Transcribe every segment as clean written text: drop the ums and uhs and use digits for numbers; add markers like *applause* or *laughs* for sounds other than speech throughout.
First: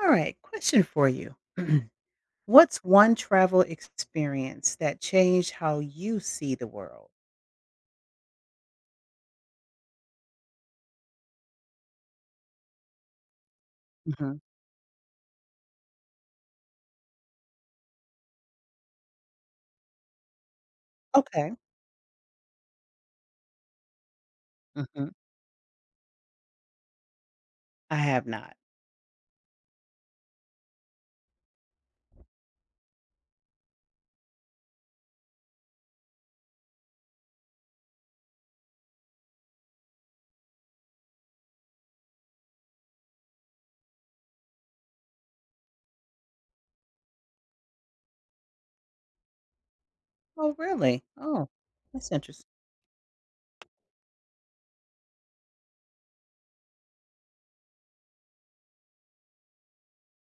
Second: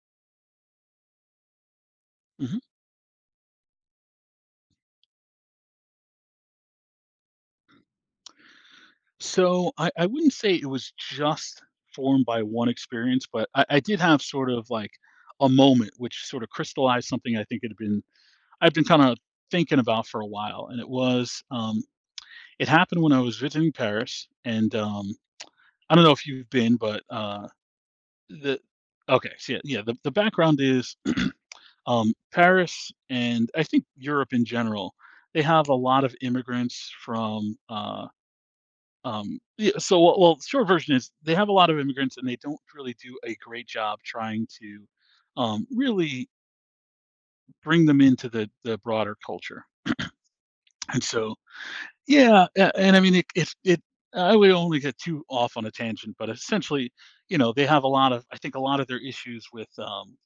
All right, question for you. *clears throat* Mhm. What's one travel experience that changed how you see the world? So I wouldn't say it was just formed by one experience, but I did have Hmm. sort of like a moment which sort of crystallized something I think it had been I've been kind of thinking about for a while. And it was Okay. It happened when I was visiting Paris and Hmm. um I don't know if you've been, but I have not. the okay, so yeah, the background is *clears throat* Paris and I think Europe in general, they have a lot of immigrants from yeah, so well, short version is they have a lot of immigrants and they don't really do a great job trying to really bring them into the broader culture. Oh, And really? so, Oh, that's interesting. yeah, and I mean, it I would only get too off on a tangent, but essentially, you know, they have a lot of I think a lot of their issues with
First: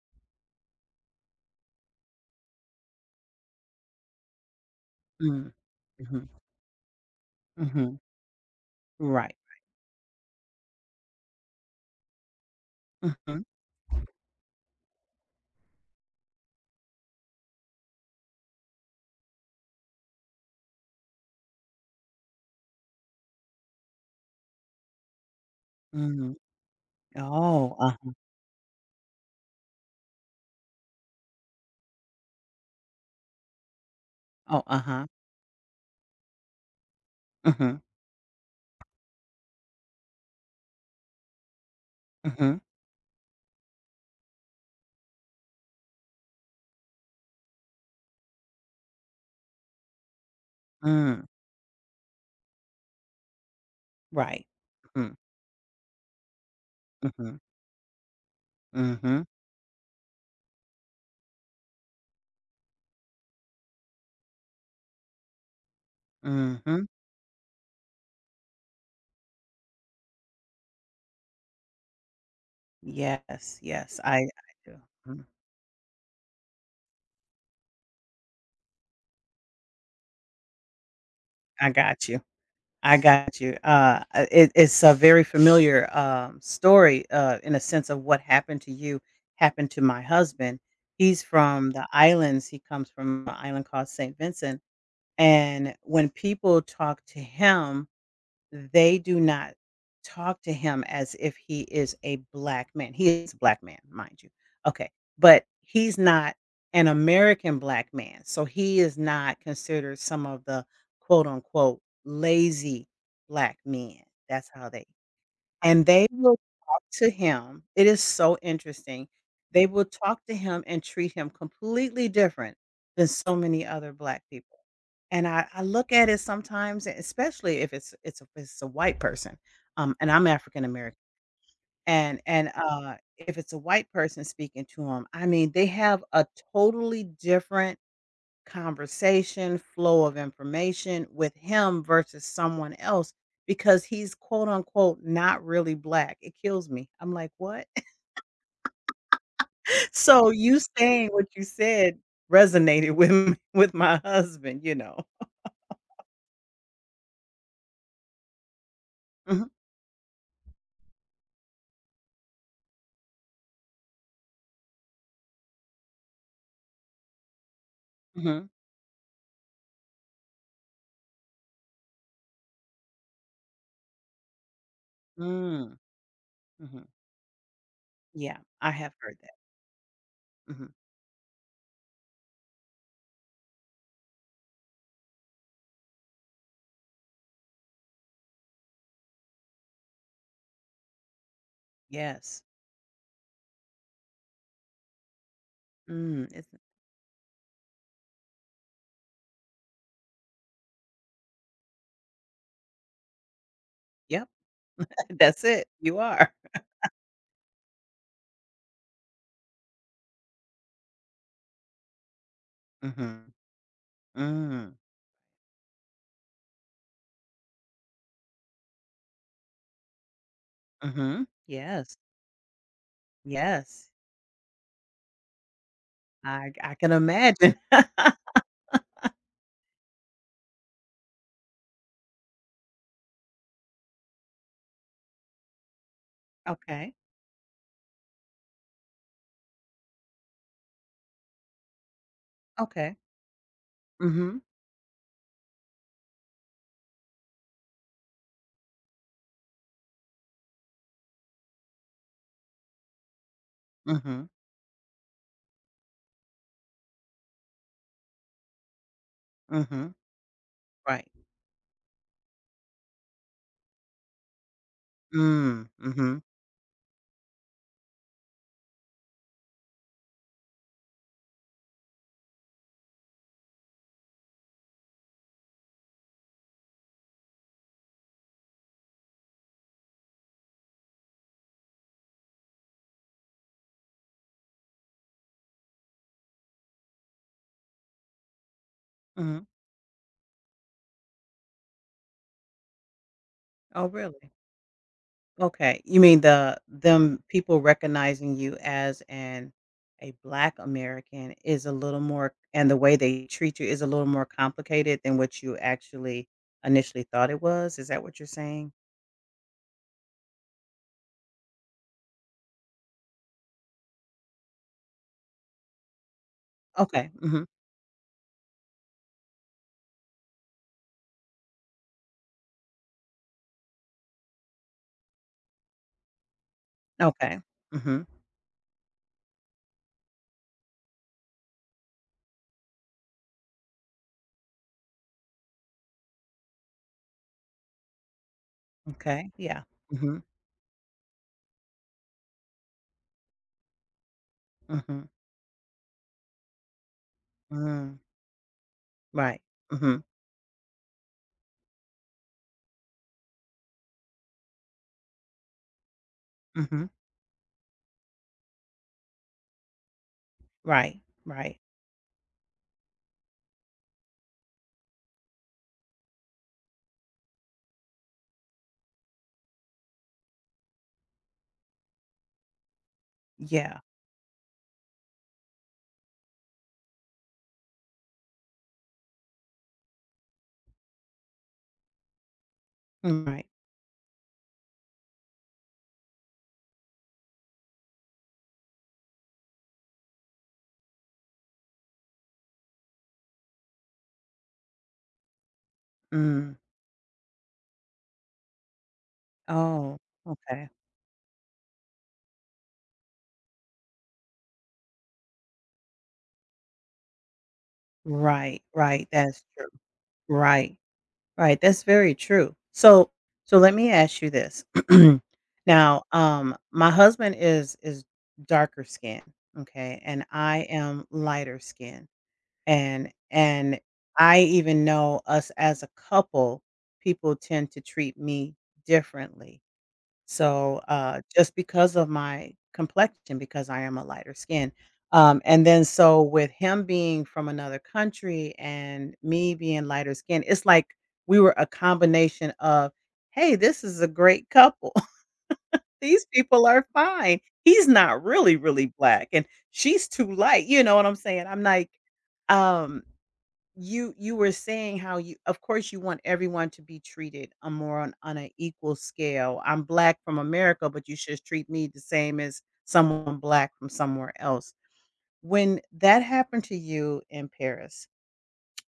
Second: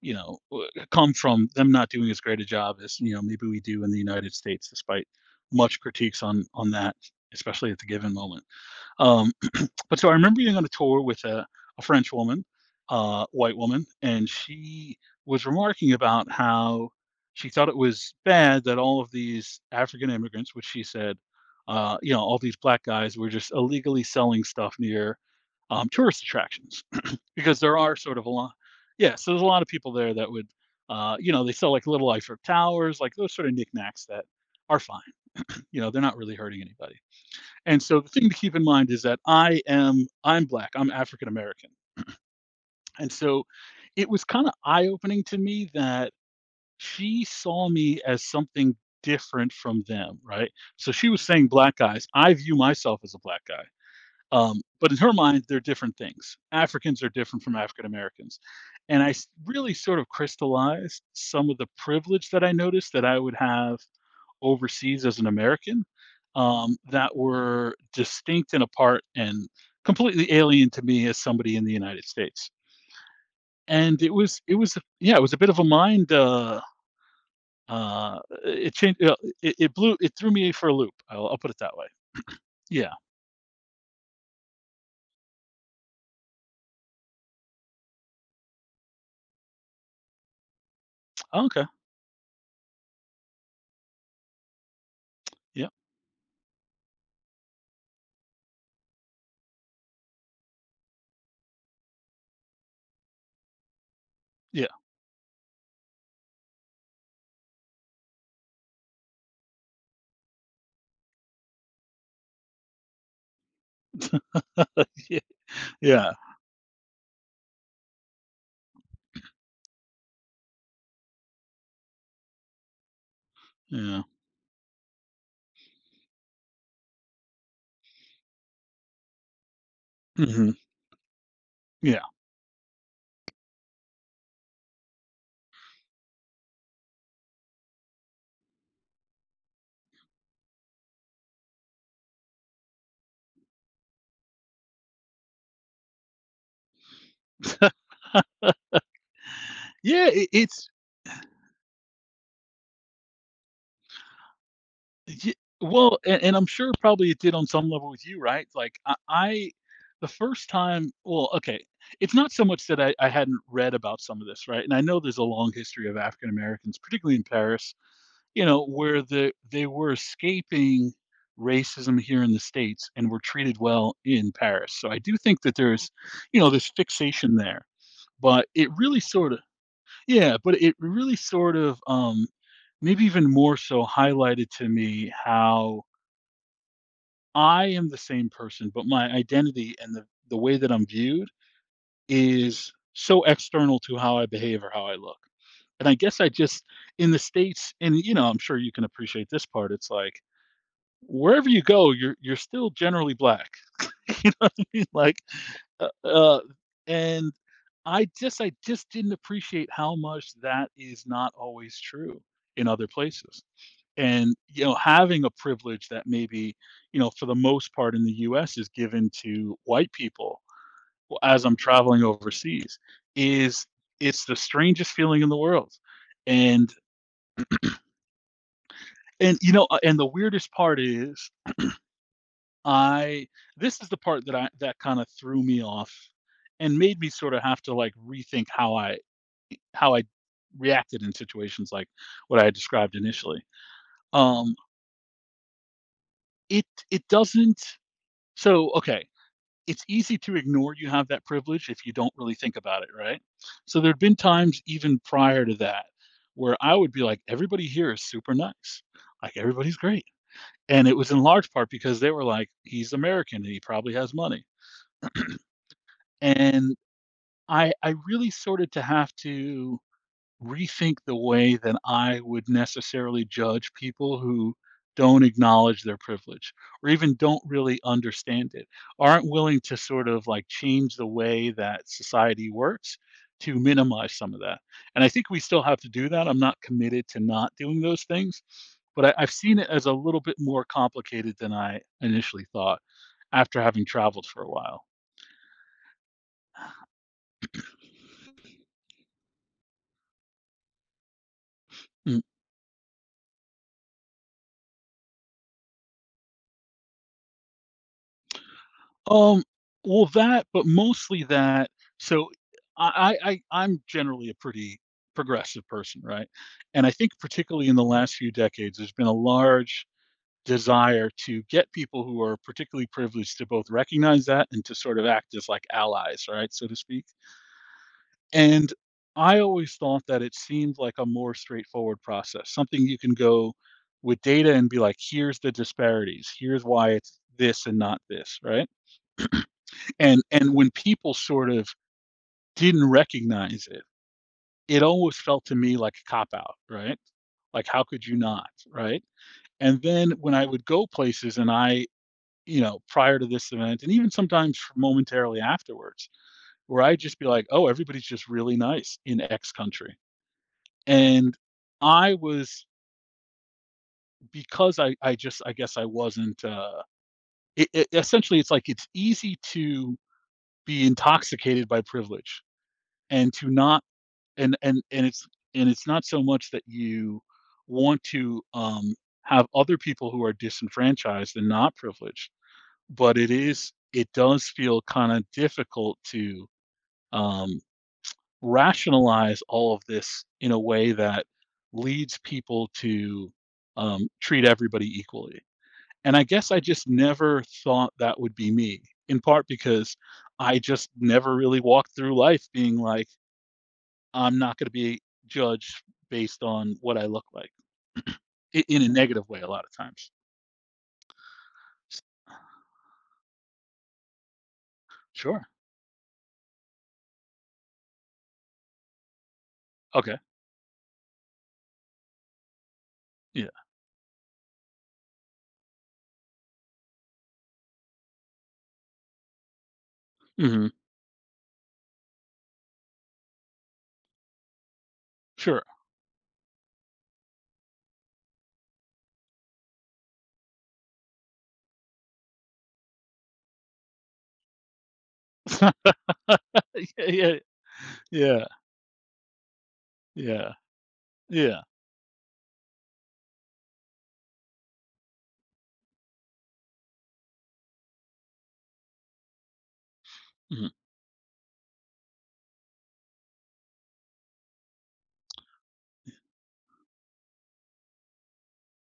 you know come from them not doing as great a job as you know maybe we do in the United States, despite Mm. much critiques Hmm. on that, especially at the Hmm. given moment. Um, Right. But so I remember being on a tour with a French woman, Hmm. white woman, and she was remarking about how she thought it was bad that all of these African immigrants, which she said, you know, all these black guys were just illegally selling stuff near tourist Hmm. attractions *clears throat* because Oh, there are uh-huh. sort of a lot. Yeah, so there's a lot of people there that would, you know, they sell like little Eiffel towers, like those sort of knickknacks that Oh, are fine. uh-huh. You know, they're not really hurting anybody. Hmm. And so the thing to keep in mind is that I'm black, I'm African American. Hmm. And so it was kind of eye opening to me that she saw me as something different from them, right? So she was Mm, saying black guys. I view myself as a black guy. right. But in Hmm. her mind, they're different things. Africans are Hmm. different from African Americans. And Hmm. Really sort of crystallized some of the privilege that I noticed that I would have overseas as an American, Hmm. that were distinct and apart and completely alien to me as somebody in the United States. Yes, yes, And I it do. was yeah it Mm. was a bit of a mind uh, it changed — it blew it threw me for a loop. I'll put it I that way. got you. Yeah. I got you. It's a very familiar story in a sense of what happened to you happened to my husband. He's Okay. from the islands. He comes from an island called St. Vincent. Yeah. And when people talk to him, they do not talk to him as if he is a black man. He is a black man, mind you. Yeah. Okay. But he's not an American black man. So he is not considered some of the quote unquote lazy black men. That's how they *laughs* Yeah. and they Yeah. will talk to him. It is so interesting. They will talk to him and treat him completely different than so many other Yeah. black people. And I look at it sometimes, especially if it's it's a white person, and I'm Hmm. African American, Yeah. And if it's a white person speaking to him, I mean, they have a totally different conversation, flow of information with him versus someone else because he's quote unquote not really black. It kills me. I'm like, what? *laughs* Yeah. It, So you it's saying what you said resonated *laughs* with me, with my husband. Ye well, and I'm sure probably it did on some level with you, right? Like, Mhm, I the first time it's not so much that I hadn't read about some of this, right? And I know there's a long history of African Americans, particularly in Paris, you mhm, know, where they were escaping racism here in the States and were treated well in Paris. So I do think that mm, there's, you know, this mhm. fixation there, Yeah, but it I have really heard that. sorta yeah, but Mhm. it really sort of, maybe even more so highlighted to me how I am the same person, but my identity and the way that I'm viewed Yes. is so external to how I behave or how I look. And I guess Mm. I just, in the States, and you know, I'm sure you can appreciate this part. It's like, wherever you go, you're still generally black. *laughs* Yep, You know what I mean? Like, *laughs* that's it. uh, You are. uh, and I just didn't appreciate how much that is not always true in other Mhm, places and you know mm, having a privilege that maybe you know for the most part in the US is given to white people mhm. as I'm Yes, traveling overseas is yes. it's the strangest feeling in the world I and I can imagine. *laughs* and you know and the weirdest part is I this is the part that I that kind of threw me off and Okay. made me sort of have to like rethink how I reacted in situations like what I had described Okay. initially Mm-hmm. um it it doesn't so okay it's easy to ignore you have that privilege if you don't really think about it, right? So there'd been Mm-hmm. times even prior to that where I would be like, everybody here is super nice. Like everybody's Mm-hmm. great. And it Right. was in large part because they were like, he's American and he probably has money. *clears throat* Mm. Mm-hmm. And I really started to have to rethink the way that I would necessarily judge people who don't acknowledge their privilege or even don't really understand it, aren't willing to sort of like change the way that society works to minimize some of that. And I think we still have to do that. I'm not committed to not doing those things, but I've Mm-hmm. seen it as a little bit more complicated than I initially thought after having Oh, traveled really? for a while. Okay. You mean them people recognizing you as an a Black American is a little more, and the way they treat you is a little more complicated than what you actually initially thought it was. Is that what you're saying? Um, well, that, but mostly that. So I'm generally a pretty progressive person, right? And I Okay. think Mm-hmm. particularly in the last few decades, there's been a large desire to get people who are particularly privileged to both recognize that and to sort of act as like allies, right, so to speak. Okay. Mm-hmm. And I always thought that it seemed like a more straightforward process, something you can go with data and be like, here's the disparities, here's why it's this and not this, right? Okay. Yeah. Mm-hmm. And when people sort of didn't recognize it, it Mm-hmm. always felt to me like a cop out, right? Like how Mm. could you not, right? Right. And Mm-hmm. then when I would go places and you know, prior to this event and even sometimes momentarily afterwards, where Mm-hmm. I'd just be like, "Oh, everybody's just really nice in X country." Right. And Right. I was because I guess I wasn't essentially it's like it's easy to be intoxicated by privilege and to Yeah. not and and it's not so much that you want to have other people who are disenfranchised and not privileged, but Mm. Right. It does feel kind of difficult to um, rationalize all of this in a way that leads people to treat everybody equally. And I guess Mm. I just never thought that would be me, in part because Oh, I okay. just never really walked through life being like, I'm not gonna be judged based on what I look like, Right, I in a right, negative way that's a lot true. of times. Right, right, that's very true. So let me ask you this. *clears throat* Sure. Now, my husband is darker skin, okay, Okay. and I am lighter skin. And Yeah. and I even know us as a couple, people tend to treat me differently. Mhm. So, just because of my complexion, because I am a lighter skin, Sure. and then so with him being from another country and me being lighter skin, it's like we were a combination of, "Hey, this is a great couple. *laughs* *laughs* These people are Yeah, fine. He's not yeah, really, really black, and she's too yeah, light." You know what I'm saying? yeah. I'm like, um you were saying how you of course you want everyone to be treated a more on, an equal scale. I'm black from Mhm. America, but you should treat me the same as someone black from somewhere else. When that happened to you in Paris,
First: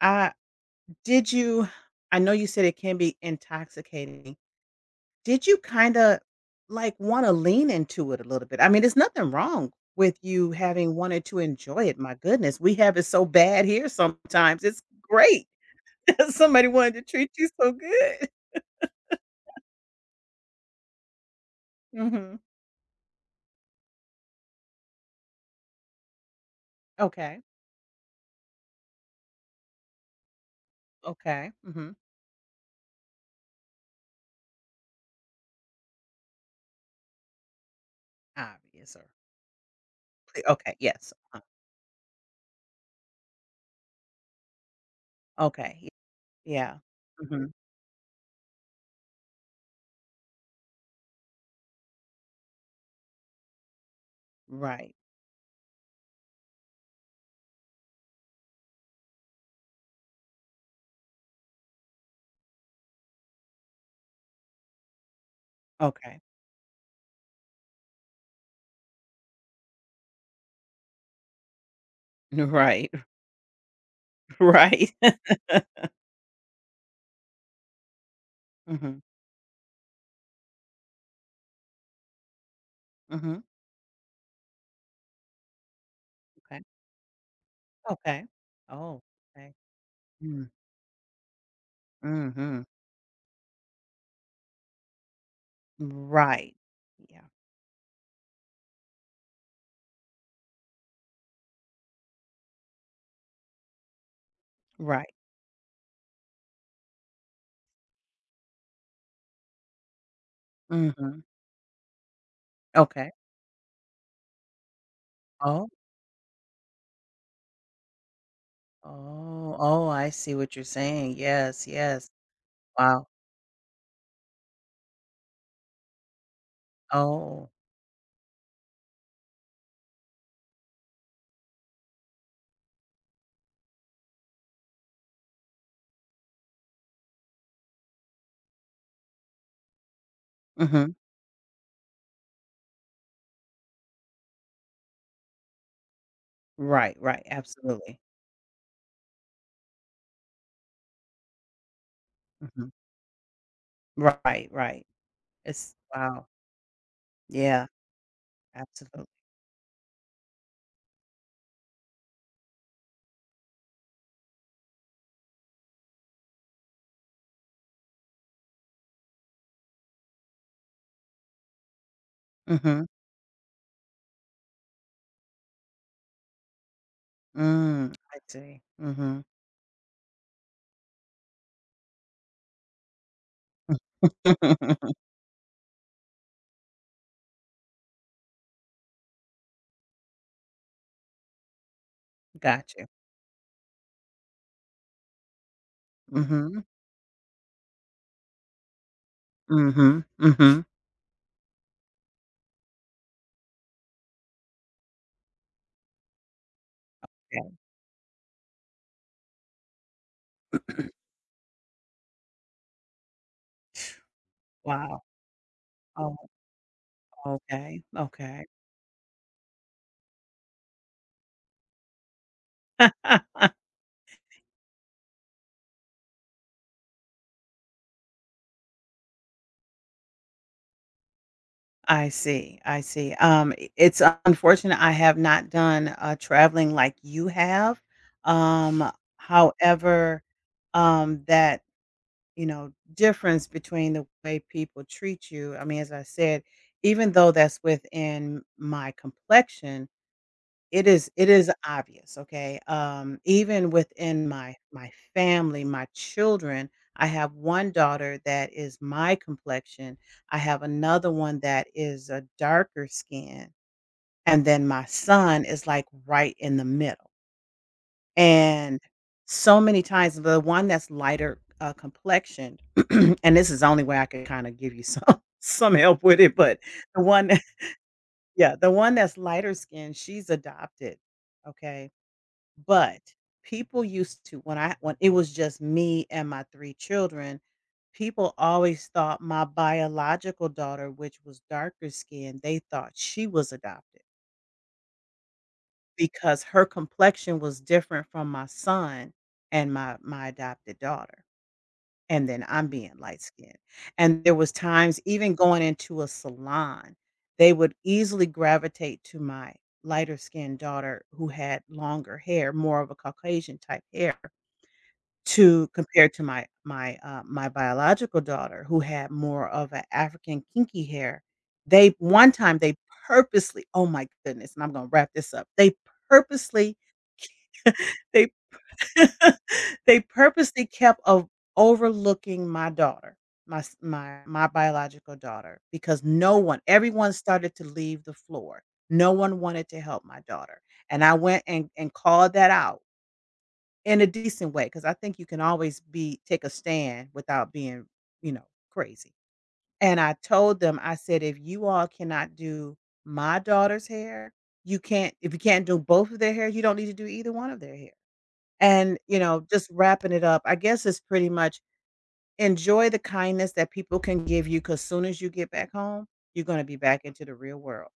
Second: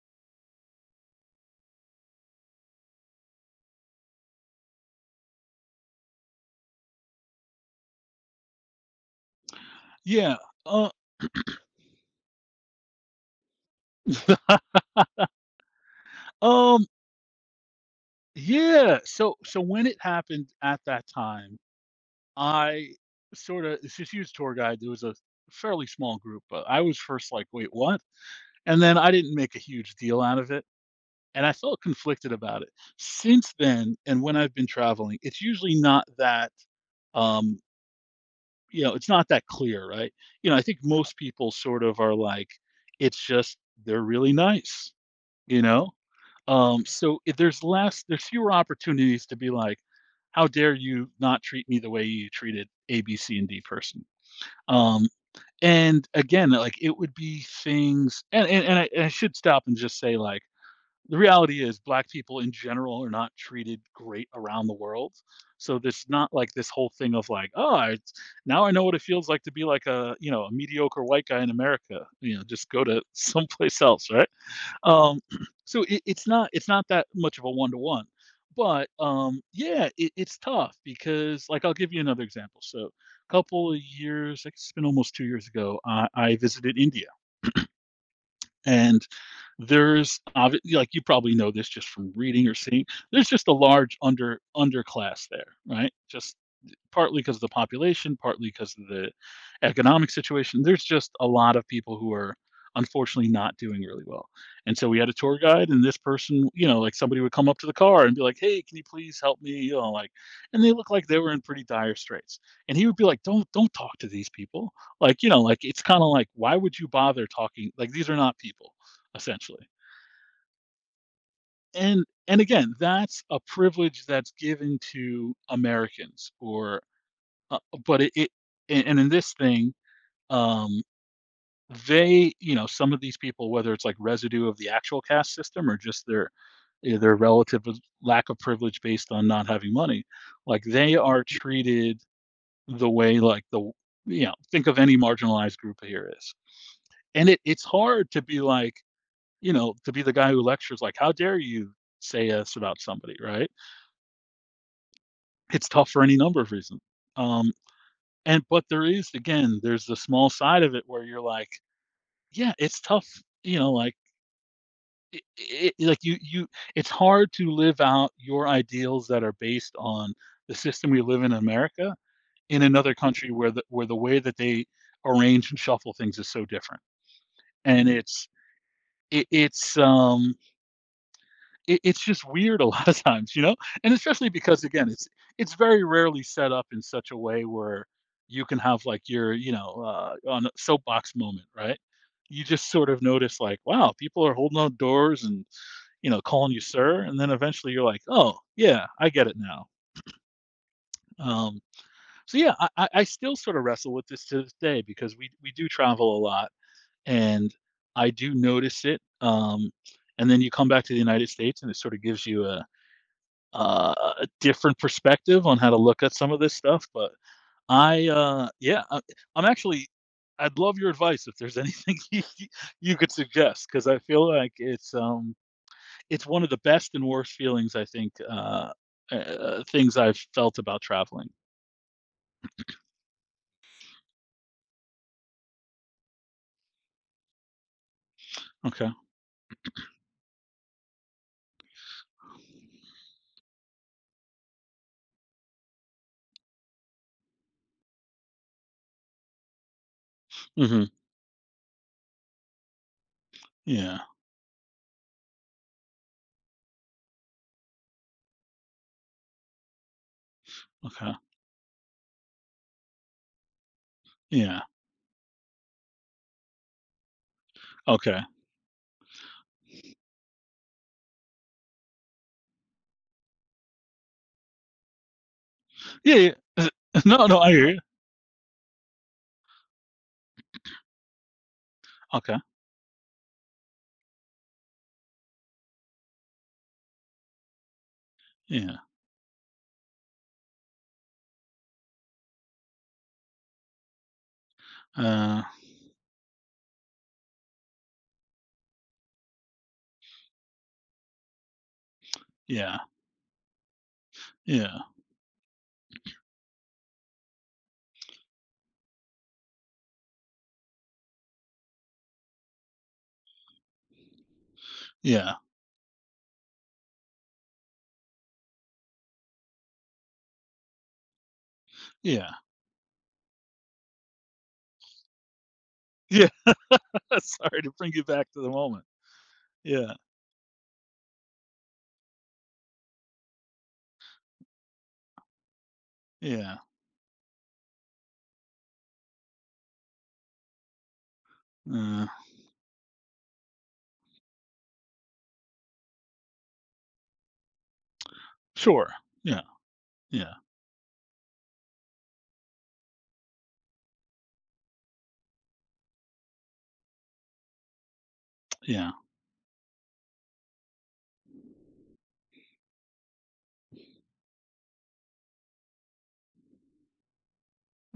uh did you, I know you said it can be intoxicating, did you kind of like want to lean into it a little bit? I mean, there's nothing wrong with Yeah, you uh, having wanted to enjoy it. My goodness, we have it so bad here sometimes. *laughs* It's great. *laughs* Somebody um, wanted to treat you so good. yeah, so when it happened at that time, Mhm. I sorta it's this huge tour guide, there was a fairly small group, but I was first Okay. like, "Wait, what?" And then I didn't make a huge deal out of it. And Okay. I felt Mhm. conflicted about it. Since then, and when I've been traveling, it's usually not that, um, you Obvious know, it's or not that clear, right? You know, I okay, think yes. most people sort of are like, it's just they're really nice, you Okay. Know? Yeah. So if Mhm. there's less, there's fewer opportunities to be like, how dare you not treat me the way you treated A, B, C, and D person? Right. Um, and again, like it would be things, and and I should stop and just say like the reality is black people in general are not treated great around the world, so this Okay. not like this whole thing of like now I know what it feels like to be like a you know a mediocre white guy in America, *laughs* you know, just go Right. to *laughs* *laughs* someplace else, right? Right. um *laughs* *clears throat* so it's not that much of a one-to-one, but Mhm. Yeah it's tough because like I'll give you another example. So a Mhm. couple of years, it's been almost 2 years ago I Okay. visited India Okay. Oh. and Okay. there's Mm. Like you probably know this just from reading or Mhm. seeing, there's just a large underclass there, right? Just Right. partly Yeah. because of the population, partly because of the economic situation. There's just a lot of people who are unfortunately not doing really well. And so we had Right. a tour guide and this person, you know, like somebody would come up to the car and be like, "Hey, can you please help me?" You know, like, and they look like they Mhm. were in pretty dire straits. And he would be Okay. like, "Don't talk to these people." Like, you know, like Oh. it's kind of like why would you bother talking? Like these are not people Oh. essentially. Oh, I see what you're saying. Yes. And Yes. Again, Wow. that's a privilege that's given to Americans or Oh. uh, but it and in this thing, um, they you know, some of these people, whether it's like residue of the actual caste system or just their their relative with lack of privilege based on not having money, like, Mhm. they are treated the way, like, the you know, think of any marginalized group here is. Right. Right. And it's Absolutely. hard to be like, you know, to be the guy who lectures, like, "How dare you say this Mhm. about somebody," right? Right, right. It's It's tough for any wow. number of reasons. Um, Yeah, and but there absolutely. is, again, there's the small side of it where you're like yeah, it's tough, you know, like, I I like, you it's hard to live out your ideals that are based on the system we live in America in Mhm. another country where the way that they arrange and shuffle things is so different, and Mm, I see. Mhm. it it's, um, it's just weird a *laughs* lot of times, you know, and especially because, again, *laughs* it's very rarely set up in such a way where you can have, like, your, you know, on a soapbox moment, right? You just Got you. sort of notice, like, wow, people are holding on doors and you know, calling you Mhm. sir, and then eventually you're like, "Oh, yeah, I get it now." Mhm. Mhm. Um, so yeah, I still sort of wrestle with this to this day because we do travel a lot, and Okay. I do notice it. And then you come back to the United States, and it sort of gives you uh, a different Wow. perspective on how to look at Oh, some of this stuff. But okay. I, Okay. uh, yeah, I, I'm actually, I'd love your advice if there's anything *laughs* you could *laughs* suggest because I feel like it's one of the best and worst feelings I think things I've felt about traveling. I see. I see. I it's unfortunate I have not done, traveling like you have. Um, Okay. however, that difference between the way people treat you. I mean, as I said, even though that's within my complexion, Mhm. it is obvious, okay? Even Yeah. within my family, my children, I have one daughter that is my complexion. I have another Okay. one that is a darker skin, and Yeah. then my son is like right in the middle. Okay. And so many times, the one that's lighter, complexioned *clears throat* and this is the only way I could kinda give you some *laughs* some help Yeah, with it, yeah. but the *laughs* No, one no, I hear you. *laughs* yeah, the one that's lighter skinned, she's adopted, okay? Okay. But people used to when I when it was just me and my three children, people Yeah. always thought my biological daughter, which was darker skinned, they thought she was adopted. Uh Because her complexion was different from my son and my adopted daughter, and then I'm yeah. being light skinned, and there was Yeah. times even going into a salon, they would easily gravitate to my lighter skinned daughter who had longer hair, more of a Caucasian type hair Yeah. to compared to my biological daughter who had more of an African kinky hair. They Yeah. one time, they purposely, oh my goodness, and I'm gonna wrap this up. They Yeah. purposely *laughs* Sorry to bring you *laughs* They back to the moment. *laughs* Yeah. they purposely kept of overlooking my daughter, my s my my biological daughter, because no Yeah. one everyone started to leave the floor. No one wanted to help my daughter, and I went and Uh called that out in a decent way because I think you can always be take a stand without being, you know, sure. crazy, Yeah. and I Yeah. told them, I said, "If you all cannot do my daughter's hair, you can't if you can't do both of their hair, you don't need to do either one of their hair." Yeah. And, just wrapping it up, I guess it's pretty much enjoy the kindness that people can give you. Cause soon as you get back home, you're gonna be back into the real world.